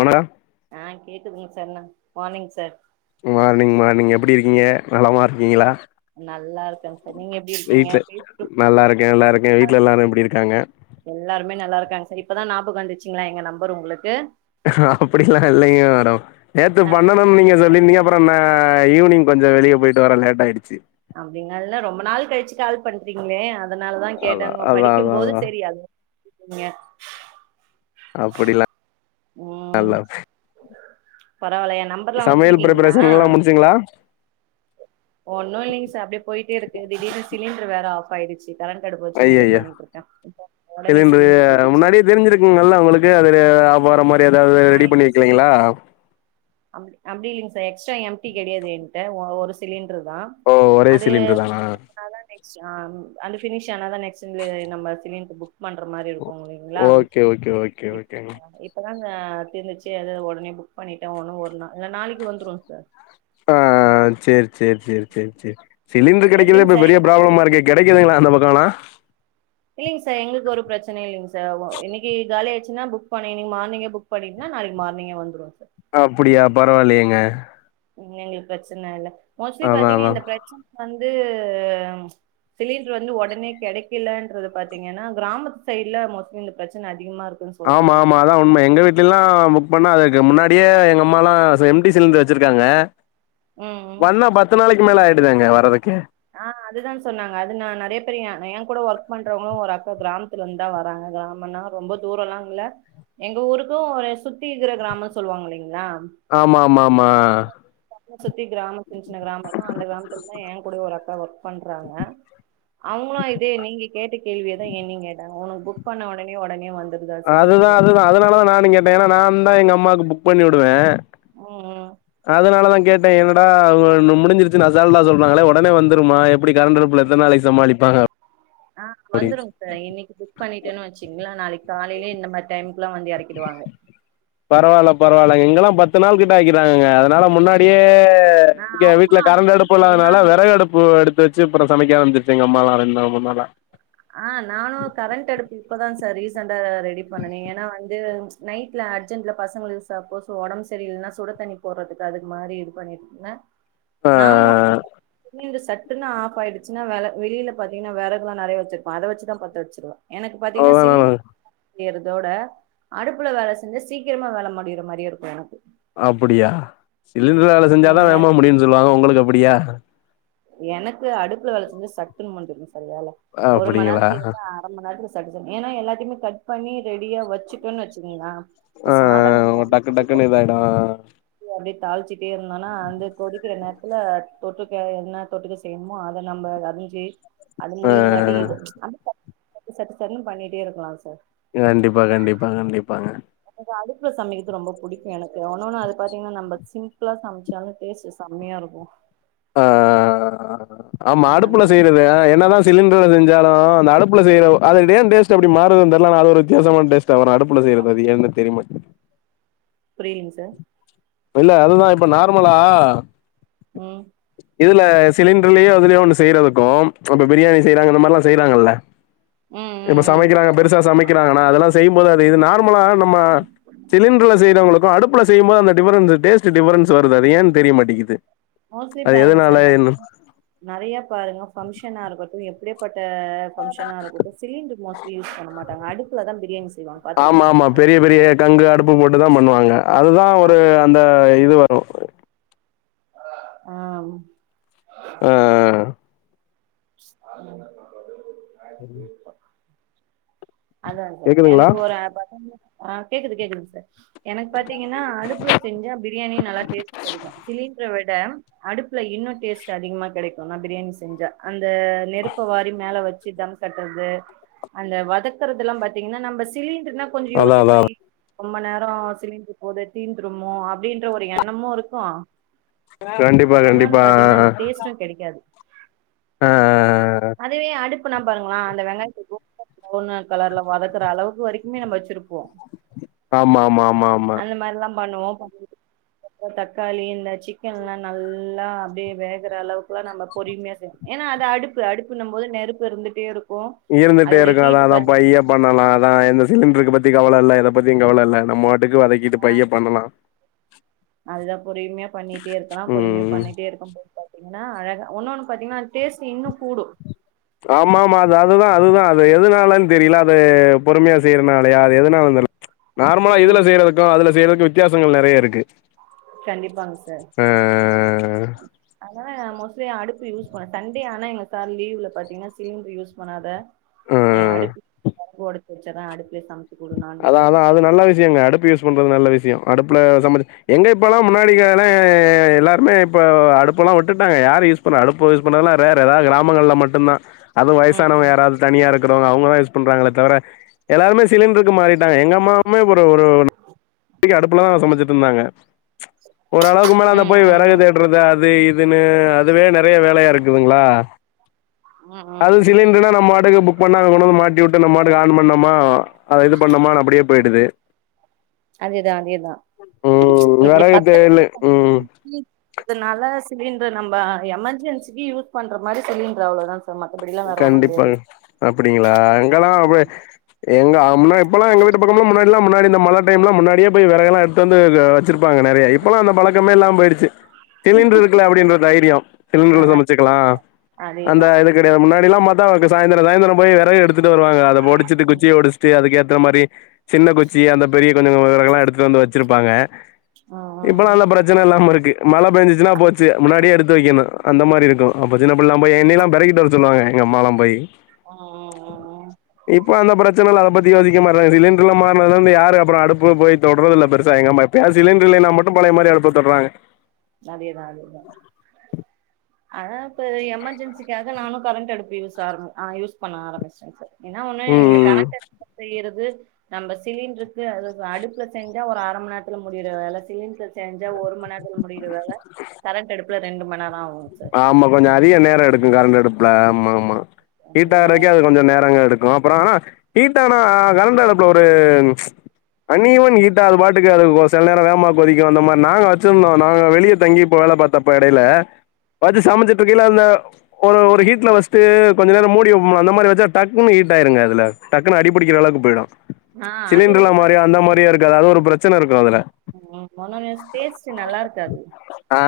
ஓனரா ஆ கேக்துங்க sir morning sir morning morning எப்படி இருக்கீங்க நலமா இருக்கீங்களா நல்லா இருக்கேங்க சார் நீங்க எப்டி இருக்கீங்க வீட்ல பேச நல்லா இருக்க நல்லா இருக்க வீட்ல எல்லாரு எப்டி இருக்காங்க செரி இப்பதா ஞாபகவந்துச்சுங்களா எங்க நம்பர் உங்களுக்கு அப்டில்லா இல்லிங்க மேடம் நேத்து ஆ பண்ணணுன் நீங்க சொல்லிருந்தீங்க அப்புறோ நா ஈவினிங் கொஞ்ச வெளிய போயிட்டு வர லேட் ஆயிடுச்சு அப்டிங்ளா இல்ல ரொம்ப நாள் கழிச்சு கால் பண்றீங்களே அத் அதனாலதா அதா கேட்டோங்க அதா படிக்கும் அதா போது அதா சேரி அது ங்க அப்டிலா அல்லா பரவால்ல எ நம்பர்ல்லா வெச்சிருக்கீங்களா முடிச்சிங்களா ஒன்னு இல்லிங்க சார் அப்டியே போயிட்டே இருக்கு திடீர்னு சிலிண்டுரு வேற ஆஃப் பாயிடுச்சு அய்யய்ய ஒடனே சிலிண்ரு சிலிண்டர் போயிடுச்சு முன்னாடியே தெரிஞ்சிருக்கும்ல உங்களுக்கு அதுல போறமாரி ஏதாவது ஆ ரெடி பண்ணி வெக்கேலங்ளா அப்டி இல்லிங்க சார் எக்ஸ்ட்ரா எம்டி கெடயாது எங்கிட்ட ஒரு சிலிண்ட ஓ ஒரே அதே சிலிண்டர் தானா அ அ அந்த பினிஷ் ஆன தா நெக்ஸ்ம்ப்லு நம்ம சிலிண்ட்ரு பு பண்ற மாரி இருக்கு இல்லைங்ளா ஓகே ஓகே ஓகே ஓகேங்க இப்ப அதாங்க தீந்துருச்சு அதா உடனே புக் பண்ணிட்டு ணும் ஒரு நா இல்ல நாளைக்கு வந்துரு சார் ஆ சேரி சேரி சேரி சேரி சேரி சிலிண்டர் கெடக்கிறதே எப்டிங்க இப்ப சார் பெரிய எங்க ப்ராப்ளமா இருக்கே கெடைக்குதுங்ளா அந்தபக்கோலா இல்லிங்க சார் எங்களுக்கு ஒரு பிரச்சனையு இல்லிங்க சார் இன்னைக்கு காலியாச்சுன்னா புக் பண்ணி இன்னைக்கு மார்னிங்கே புக் பண்ணிங்னா நாளைக்கு மார்னிங்கே வந்துரு சார் அப்டியா பரவாயில்லையேங்க எங்களுக்கு பிரச்சன இல்ல மோஸ்ட்லி அதா பாத்தீங்க அதா இந்த பிரச் வந்து சிலிண்டர் வந்து உடனே கிடக்கலன்றது பாத்தீங்னா கிராமத்து சைடுல மோஸ்ட்லி இந்த பிரச்சன அதிகமா இருக்குன்னு ஆமா சொல்றாங்க ஆமா அதா உண்மை எங்க வீட்ல எலா பண்ணா அதுக்கு முன்னாடியே எங்க அம்மாலா எம்டி சிலிண்டர் வெச்சிருக்காங்க ம் ம் வந்தா பத்து நாளைக்கு மேல ஆயிடுதேங்க வரதுக்கு ஆ அதுதா சொன்னாங்க அது நா நெறய பேர் ஏ கூட ஒர்க் பண்றவங்களு ஒரு அக்கா கிராம்த்ல இருந்து தா வராங்க கிராமனா ரொம்ப தூர எல்லா இல்ல எங்க ஊருக்கு ஒரு சுத்தி இருக்ற கிராமம்னு சொல்லுவாங்க இல்லிங்ளா ஆமா ஆமா ஆமா சுத்தி கிராம சின்னச்சின்ன கிராம இருக்கு அந்த கிராமத்து ஏங்கூடவே ஒரு ஆமா [unintelligible] பண்றாங்க அவங்களு இதே நீங்க கேட்ட கேள்வியதா என்னயு கேட்டாங்க உனக்கு புக் பண்ண ஒடனே ஒடனே வந்து அதுதா அதுதா அதனாலதா நானு கேட்டே ஏனா நான் இப்ப எங்க அம்மாக்கு புக் பண்ணிடுவே ம் ம் அதனாலதா கேட் என்னடா அவ முடிஞ்சிருச்சுனு அசால்ட்டா சொல்றாங்ளே உடனே வந்துருமா எப்டி கரண்ட் அடுப்ல எத்தனாளைக்கு சமாளிப்பாங்க ஆ வந்துருங் சார் இன்னைக்கு புக் பண்ணிட்டேனு வச்சீங்ளே நாளைக்கு காலைலேயா இந்த மாரி டைமுக்குல்லா வந்து எறக்கிடுவாங்க இப்ப எல்லா பத்து நாள் கிட்ட ஆக்கிறாங்கங்க அதனால முன்னாடியே ஆ ங்க இங்க வீட்ல அவங்களும் கரண்ட் அதுதான் அடுப்பு இல்லாதனால சொன்னாங்க வெறகு அடுப்பு எடுத் வச்சுப்புற சமைக்கா வந்துச்சுங்க அம்மாலா ரென் மூன் நாளா ஆ நானு கரண்ட் அடுப்பு இப்பதா சார் ரீசண்டா ரெடி பண்ணனே ஏனா வந்து நைட்ல அர்ஜென்ட்ல பசங்களுக்கு சப்போஸ் உடம்பு சரி இல்லன்னா சுட தண்ணி போடறதுக்கு அதுக்கு மாரி இது பண்ணிருந்த ஆ நா மோஸ்ட்லி [unintelligible] சட்டுனுஆஃப் ஆயிச்சன்னா வெளில பாத்தீன்னா விறகுெல்ல நறைய வச்சிரு அத வச்சு தா பத்த வச்சுடுவே எனக்கு பாத்தீங்கன்னா சிலி அதான் செய்றதோட அடுப்புல வேல செஞ்ச சீக்கிரமா வேல முடியற மாரியே இருக்கும் எனக்கு அப்டியா டெய்லி வேல ம் செஞ்சாதா ஏன்னா வேகமா முடியும்ன்ன சொல்லுவாங்களுக்கு அ உங்களுக்கு அப்டிய ம் எனக்கு அடுப்புல வேல செஞ்ச சட்டுனு முடிஞ்சுரு வேல ஒரு மண் அப்படிங்களா நேர அர மண் நேரத்துல சட் சட்டுனு ஏன்னா எல்லாத்தையமே கட் பண்ணி ரெடியா வச்சுட்டோன்னனு வச்சக்கங்களா இப்ப ஆ சாதம் டக்கு வெந்தாங்க டக்குன்னு இதாயிடும் அப்டியே தாளிச்சுட்டே இருந்தனா அந்த கொதிக்கற நேரத் இல்ல போட்டோ கேயன் என்ன தொட்டுக்க செய்யணுமோ அத நம்ப அரிஞ்சு அது ஆ முடியருங்காட்டி இது சட் சட் சட்ன்னு பண்ணிட்டே இருக்கலா சார் கண்டிப்பா கண்டிப்பா கண்டிப்பாங்க ஏன அடுப்புல சமைக்கறது ரொம்ப புடிக்கும் எனக்கு ஒன்ன ஒன்னு அது பாத்தீங்கன்னா நம்ப சிம்புளா சமைச்சாலும் டேஸ்ட் செம்மையா இருக்கும் அ ஆ ஆ ஆமா ம் அந்த அடுப்புல மாரி செய்றது அ என்னதா சிலிண்டர்ல செஞ்சாலு அந்த அடுப்புல செய்யறது அது ஏ டேஸ்ட் அப்டி மாறுதுன் தெரில ஒரு வித்தியாசமான டேஸ்ட்ட. வரும் அடுப்புல செய்யற அது ஏன்னு தெரியமாட்டி புரியலீங்க சார் இல்ல அதுதா இப்ப நார்மலா ம் இதுல சிலிண்டர்லயே அதுலயே ஒண்ணு செய்றதுக்கும் அப்ப பிரியாணி செய்யறங்க அந்த மாரிலா செய் இருக்காங்கல்ல ம் ம் இப்ப ம் சமைக்கறாங்க பெருசா சமைக்கறாங்கன்னா அதெல்லா செய்ம் போதாது நார்மல நம்ம சிலிண்டர்ல செய்றவங்களுக்கு அடுப் அடுப்புல செய்போது அந்த டிஃப்பரன்ஸ் டேஸ்ட் டிஃப்பரன்ஸ் வருது ஏன் தெரியமாட்டிங்கது மோஸ்லி பாருங்க சார் நெறைய பாருங்க பங்சனா இருக்கட்டு எப் அப்டியே போட் த பங்க்ஷனா இருக்கட்டு சிலிண்டர் மோஸ்ட்லி யூஸ் பண்ண மாட்டாங்க அடுப்புலதா பிரியாணி செய்வாங்க பாத்திருக்கீங்களா ப்பு போட்டுதா பண்ணுவாங்க அதுதா ஒரு அந்த இது வ ஓ ஆம் ஆ [inaudible] ம் அதா அதா எனக்கு ஒரு பத்தாங் ஆ கேக்குது கேக்குதுங் சார் எனக்கு பாத்தீங்கன்னா அடுப்புல செஞ்சா பிரியாணி நல்லா டேஸ்ட் கெடைக்கு சிலிண்டர வி விட அடுப்புல இன்னு டேஸ்ட் அதிகமா கெடைக்குல்ல பிரியாணி செஞ்சா இந்த நெருப்பு வாரி மேல வெச் சு தம் கட்றது அந்த வதக்கறதுதெல்லாம் பாத்தீங்கன்னா நம்ப சிலிண் டர்னா கொஞ்சோ அதான் அதான் யோசிபாயி ரொம்ப நேர சிலின்டர் போது தீந்துருமோ அப்டின்ற ஒரு எண்ணமு இருக்கு கண்டிப்பா இன்னொன்னு கண்டிப்பா பாத்தீங்கன்னா அந்த டேஸ்ட்டும் கெடைக்காது ஆ, அதுவே அடுப் புன்னா பாருங்களா அந்த வெங்காயத் பிரவுன் கலர்ல வதக்குற அளவுக்கு வரைக் எப்புமே நம்ம வெச்சுருப்போ ஆமா ஆமா ஆமா ஆமா மாரில்லா பண்ணுவோ தக்காளி இந்த சிக்கன்லா நல்லா அப்டியே வேகற அளவுக் நல்லா நம்ம பொரிமியா செய் ஏன்னா அது அடுப்பு அடுப்புனும் போது நெருப்பு இருந்துட்டே இருக் இருந்துட்டே இருக்கு அதா அதா பைய பண்ணலா அதா எந்த சிலிண்டருக்கு பத் பத்தி கவல இல்ல எத பத்தியு கவல இல்ல நம்ம பாட் டுக்கு வதக்கிட்டு பைய பண்ணுனா அதுதா பொறுமையா பண்ணிட்டே இருக்கலா பொறுமையா ம் பண்ணிட்டே இருக்கும் போது பாத்தீங்கன்னா அழகா ஒன்னொன்னு பாத்தீங்கன்னா டேஸ்ட் இன்னு கூடு ஆமா ஆமா அது அதுதா அதுதா அது எதுனாலன் தெரியல அது பொறுமையா செய்யறனாலயா அது எதுனாலன் தெர்ல நார்மலா இதுல ம் செய்யறதுக்கு அதுல செய்யறதுக்கு வித் வித்தியாசங்கள் நெறைய இருக்கு கண்டிப்பாங்க சார் ஆ, அதுதா மோஸ் லி அடுப்பு யூஸ் பண் சண்டே ஆனா எங்களுக் சார் லீவ்ல பாத்தீங்கன்னா சிலிண்டர் யூஸ் பண்ணாத எ ஆ. அடுப்பு ஒடச்சு வெச்சுர்ற அடுப்புலயே சமச் அதா அதா அது நல்ல விஷ்யோங்க அடுப்பு யூஸ் பண்றது நல்ல விஷ்யோ அடுப்புல சமச்சு எங்க இப்பெல்லா முன்னாடிகாண எல்லாருமே இப்போ அடுப்பெல்லா உட்டுட்டாங்க யாரு யூஸ் பண்ணுவாங்க அடுப்பு யூஸ் பண்ணுறதெல்லா றேரு ஏதாவது கிராமங்கள்ல மட்டுந்தா அதுவு ம் வயசானவங்க ம் யாராவது தனியா இருக்குறவங்க அவங்கதா யூஸ் பண்றாங்களே தவர எல்லாருமே சிலிண்ரு மாறிட்டாங்க எங்க அம்மா மே ஒரு ஒரு அடுப் அடுப்லதா சமச்சுட்டு இருந்தாங்க ஓரளவுக்கு மேல அந்த போய் ம் வெறகு ம் தேடுறது அது இது அதுன்னு அதுவே நெறைய வேலையா இருக்குதுங்களா ம் ம் ம் அது சிலிண்டர்னா நம்ம வாட்டுக்கு புக் பண்ணாங்க கொண்டு வந்து மாட்டி உட்டு நம்ம வாட்டுக்கு ஆன் பண்ணோமா அத இது பண்ணோமான்னு அப்படியே போயிடுது அதேதா அதேதா ம் இப்டி விறகு பத்து தேய்லு வருஷோ ம் இதனால சிலிண்டர் நம்ப எமர்ஜென்சிக்கு யூஸ் பண்ற மாரி சிலிண்டரு அவ்வளோதா கண்டிப்பாங்க அப்டிங்களா அங்கல்லா அப்புடி ஆ எங்க அம்மா இப்பெல்லா எங்க வீட்டு பக்கம்லா முன்னாடி எல்லாம் முன்னாடி இந்த மழ டைம்லா முன்னாடியே போய் வெறகு எல்லா எடுத்து வந்து வெச்சுருப்பாங்க நெறைய இப்பெல்லா அந்த பழக்கமேல்லாம போயிருச்சு சிலெண்டர் இருக்குல அப்டின்ற தைரியோ ஆ சிலெண்டர்ல சமச்சுக்கலா அந்த அதேதா இதுக்கு முன்னாடி எல்லாம் பாத்தா சாயிந்துரோ சாயிந்துரோ போய் வெறகு எடுத் துட்டு வருவாங்க அத பொடிச்சுட்டு குச்சிய ஒடுச்சுட்டு அதுக்கேத் இந்த மாரி சின்ன குச்சி அந்த பெரிய கொஞ்சோ வெறகெல்லா எடுத்துட்டு வந்து வெச்சுருப்பாங்க ம் இப்பல்லா ம் எல்லா பிரச்சன இல்லாம இருக்கு மழ பேஞ்சுச்சுன்னா போச்சு முன்னாடியே எடுத்து வெக்கணு அந்த மாரி இருக்கு அப்போ சின்ன புள்ளைளாம் போயி என்னெயில்லாம் பெருக்கிட்டு வரச் சொல்வாங்க எங்க அம்மால்லாம் போயி ம் ம் ம் இப்போ அந்த பிரச்சனல்ல அத பத் தியோசிக்க மாட்றாங்க சிலிண்டர்ல மாறுனதுலந்து யாரு அப்றொ அடுப்பு போய் தொட்றதில்ல பெருசா எங்கம்மா எப்பயாது சிலிண்டர் இல்லைனா மட்டு பழய மாரி அடுப்ப தொட்றாங்க அதேதா அதேதா அதா இப்ப எமர்ஜென்சிக்காக நானு கரண்ட் அடுப்பு யூஸ் ஆர ஆ யூஸ் பண்ண ஆரமிச்சாச்சு என்னா ஒன்னு ம் இந்த ம் கரன்ட் அடுப்புல செய்யறது நம்ப சிலிண்ட்ருக்கு அத அடுப்புல செஞ்சா ஒரு அர மண் நேரத்துல முடியிற வேல சிலிண்ட்ரு செஞ்சா ஒரு மண்நேரத்துல முடியு ல கரண்ட் அடுப்புல ரெண்டு மண் நேர ஆவு ஆமா கொஞ்ச அதிக நேர எடுக்கு கரண்ட் அடுப்புல ஆமாமா ரொம்ப நேரோ ஹீட்டாகுறதுக்கே அது கொஞ்ச நேர எடுக்கு அப்பறோ ஹீட்டானா கரண்ட் அடுப்புல ஒரு அன் ஈவன் ஹீட்டா அது பாட்டுக்கு அது செல நேரொ வேகமா கொதிக்கு அந்த மாரி நாங்க வச்சுருந்தோ நாங்க வெளிய‌ தங்கி ப வேல பாத்தப்ப எடைல வச்சு சமச்சுட்ருக்கேல அந்த ஒரு ஒரு ஹீட்ல வச்ட்டு கொஞ்ச நேர மூடி வப்பொம்ல அந்த மாரி வச்சா டக்குனு ஹீ்ட் ஆயிருங்க அதுல டக்குனு அடிப்புடிக்கிற அளவுக்கு போயிடு ம் ஆ அது சிலிண்டர்ல உண்ம மாரி அந்த மாரிய இருக்காது அது ஒரு பிரச்சனரு ம் [unintelligible] டேஸ்ட்டு நல்லாருக்காது ஆ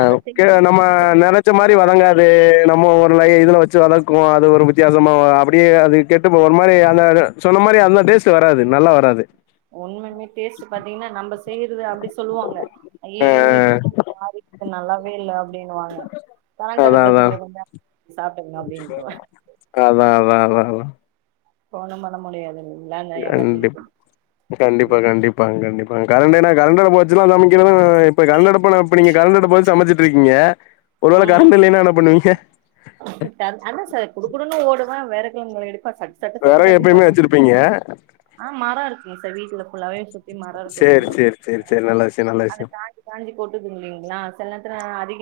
நம்ம கே செய்றது நம்ம நெனச்ச மாரி வதங்காது நம்ம ஒரு லை இதுல வச்சு வதக் குவோ அது ஒரு வித்தியாசமா அப்டியே அது கெட்டுபோ ஒரு மாரி அந்த சொன்ன மாரி அந்த டேஸ்ட்டு வராது நல்லா வராது உண்மைலுமே டேஸ்ட்டு பாத்தீங்கன்னா நம்ப செய்றது அப்டி சொல்வாங்க அய்ய ஆ இன்னக்கி என்ன ஒரு மாரி நல்லாவே இல்ல அ அப்புடின்னுவாங்க கரண்ட் அதா அடுப்புல அதா செஞ்ச கொஞ்சொ சாப்ட்டுக்கங்க அப்டின்றுவ அதா அதா அதா அதா ஃபோனும் பண்ணமுடியாதுல் கண்டிப் கண்டிப்பா ம் கண்டிப்பாங்க கண்டிப் பாங் கரண்ட் ஏனா கரண்ட் அடுப்பு வச்சல்லா சமக்கிறது இப்ப கரண்ட் அடுப்புனா இப்ப நீங்க கரண்ட் அடுப்பு வச்சு சமச்சுட்ருக்கீங்க ம் த அதா சார் குடுக்குடுன்னு ஓடுவே வெற குங்க எடுத் தா சட்டு சட்டு சட்டு வெறகு சட்டுனு எப்பயுமே பாத்துவுட்ருவே வச்சிருப்பீங்க ஆ மர இருக்குங் சார் வீட்ல ஃபுல்லாவே [unintelligible] சுத்தி மரோ சேரி இருக்குதன்றத சேரி சேரி சேரி நல்ல விஷயோ நல்ல அத விஷயோ காஞ்சி காஞ்சி கொட்டுதுங்களீ நா சில நேரத்துல நா அதி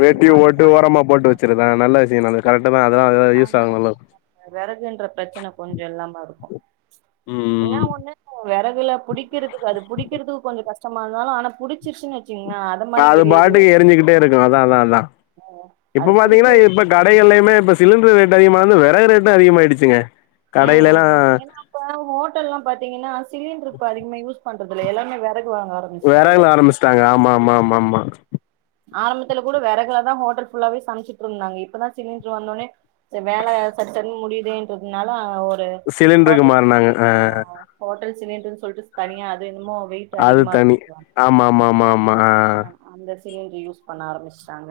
வேட்டியு அது ஓட்டு ஓரமா போட்டு வச்சிருத நல்ல விசயந்தா அது கரெக்ட் தான் அதெல்லாம் அதெல்லா யூஸ் ஆன ஆகும் நல்ல விறகுன்ற பிரச்சனை கொஞ்சோ இல்லாம இருக்கு என்ன ம் ஒண்ணு விறகுல புடிக்கிறதுக்கு அது புடிக்கிறதுக்கு கொஞ்சோ கஷ்ட டமா இருந்தாலு ஆன புடிச்சிருச்சுனு வச் நா அது பாட்டுக்கு எரிஞ்சுக்கிட்டே இருக்கீ அதா அதா அதா இப்ப அது பாத்தீங்கன்னா புடிக்க இது இப்ப கடையல்லயுமே இப்ப சிலிண்டர் ரேட் அதிகமாந்து விறகு ரேட்டு அதிகமா ஆயிடுச்சுங்க உ உ ஏன்னா இப்ப ஹோட்ல்லா பாத்தீங்கன்னா சிலிண்டரு இப்ப அதிகமா யூஸ் பண்றதுல்ல எல்லாமே வெறகு வாங்க ஆரம்பிச்சுட்டாங்க வெறகுல ஆரமிச்சிட்டாங்க ஆமா ஆமா ஆமா ஆமா ஆரம்பத்துல கூட வெறகுல தா ஹோட்டல் ஃபுல்லாவே சமைச்சுட்டு இருந்தாங்க இப்பதா சிலிண்டர் வந்தோனே வேல சர்சர் முடியுதுன்றதுனால சிலிண்டருக்கு மாறுனாங்க ஆ சிலிண்டறுனு சொல்லிட்டு தனியா அது என்னமோ வெயிட் அது அதிகமா தனி இருக்குங்களா ஆமா மா மா ஆ சிலிண்டர் யூஸ் பண்ண ஆரம்மிச்சிட்டாங்க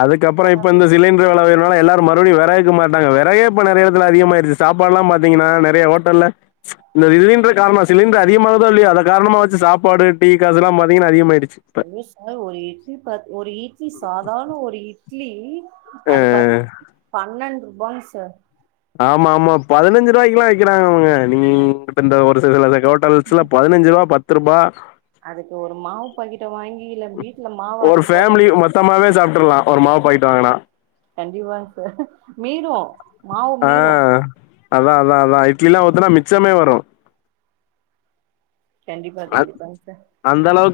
அதுக்கப்பறோ இப்ப இந்த சிலிண்டர் வெல உயர்வுநால எல்லாரு மறுபடியு வெறகுக்கு மாரிட்டாங்க வெறகே ப்ப நெறைய எடத்துல அதிகமாயிருச்சு சாப்பாடுலா பாத்தீங்கனா நெறையா ஹோட்டல்ல ச் இந்த இலின்டர் காரணோ சிலிண்டர் அதிகமாகுதோ இல்லயோ அத காரணமா வச்சு சாப்பாடு டீ காசுல்லாம் பாத்தீங்கன்னா அதிகமாயிடுச்சு இப்ப ஐயோ சார் ஒரு இட்லி பாத் ஒரு இட்லி சாதார்ண ஒரு இட் ட்லீ அ அது பாத் பன்னெண்டு [inaudible] பௌன்சர் ஆமா மா பதினஞ்சு ரூவாய்க்குலா விக்கிறாங்கவுங்க நீங்க [unintelligible] இந்த ஒரு சில ஹோட்டல்ஸ்ல பதினஞ்சுரூவா பத் த்ருபா அதுக்கு ஒரு மாவு பாக்கெட்ட வாங்கி கீல வீட்ல ஒரு மாவாரச்சு ஃபேமிலி போட்டாலே மொத்தமாவே சாப்ட்றலாம் ஒரு மாவு பாக்கெட் வாங்குனா கண்டிப்பா சார் மீரு மாவு மீரு அதா அதா அதா இட்லிலா ஊத்துனா மிச்சமே வரு கண்டிப்பா கண்டிப்பாங் சார்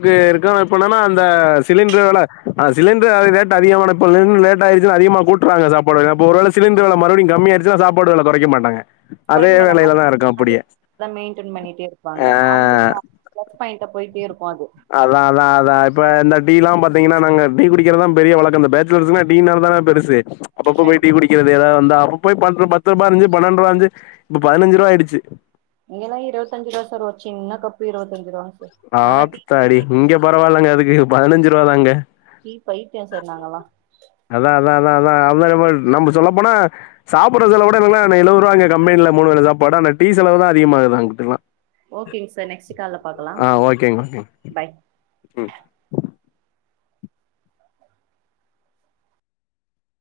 தே இருக்கு இப்ப என்னனா அந்த சிலின்று வெல அ சிலின்று ரேட்டு அதிகமான இப்பலேந் லேட்டாச்னா அதிகமா கூற்றுவாங்க சாப்பாட அம்போரால சிலின்று வெல மறுபடியு கம்மியச்சுனா சாப்பாடு வெல கொறக்க மாட்டாங்க அதே கொறக்க மாட்டங்க அது வேலையில தான் இருக்கும் அப்படியே அதே மெயின்டன் பண்ணிட்டே ஆ இருப்பாங்க அவுங்ளுக்கு ப்ளஸ் பாய்ன்டா போய்டே இருக்கு அது ஆ இப்ப இந்த டீலா பாத்தீங்கனா நாங்க டீ குடிக்கிறதா பெரிய வழக்கம் இந்த பேச்சுலர்ஸ்ன டீனாலதானே பெருசு அப்பப்ப போயி டி கண்டிப்பா குடிக்கறது ஏதாது வந்த போய் பத்து பத்து ரூபாருந்சு பன்னான்டு ரூபாருந்சு இப்ப பதிஞ்சிரூவாய்டுச்சு எங்கல்லா இருத்தஞ்சுரூவா சார் ஒரு சின்னா கப்பு இருபத்தஞ்சு ரூபாங் சா ஆத்தாடி இங்க பரவாலங்க அதுக்கு பதினஞ்சு ரூவா தாங்க டீ பைதிய சார் நாங்கலா அத [unintelligible] நம்ப சொல்ல போனா சாப்புடற செலவ விட எழுரூவா எங்க கம்பெனில மூணு வேல சாப்பாடு ஆனா டீ செலவு தா அதிக ஆகுது அங்குட்லா ஓகேங் சார் நெக்டு கால ஆ ஓகேங் ஓகேங் ம்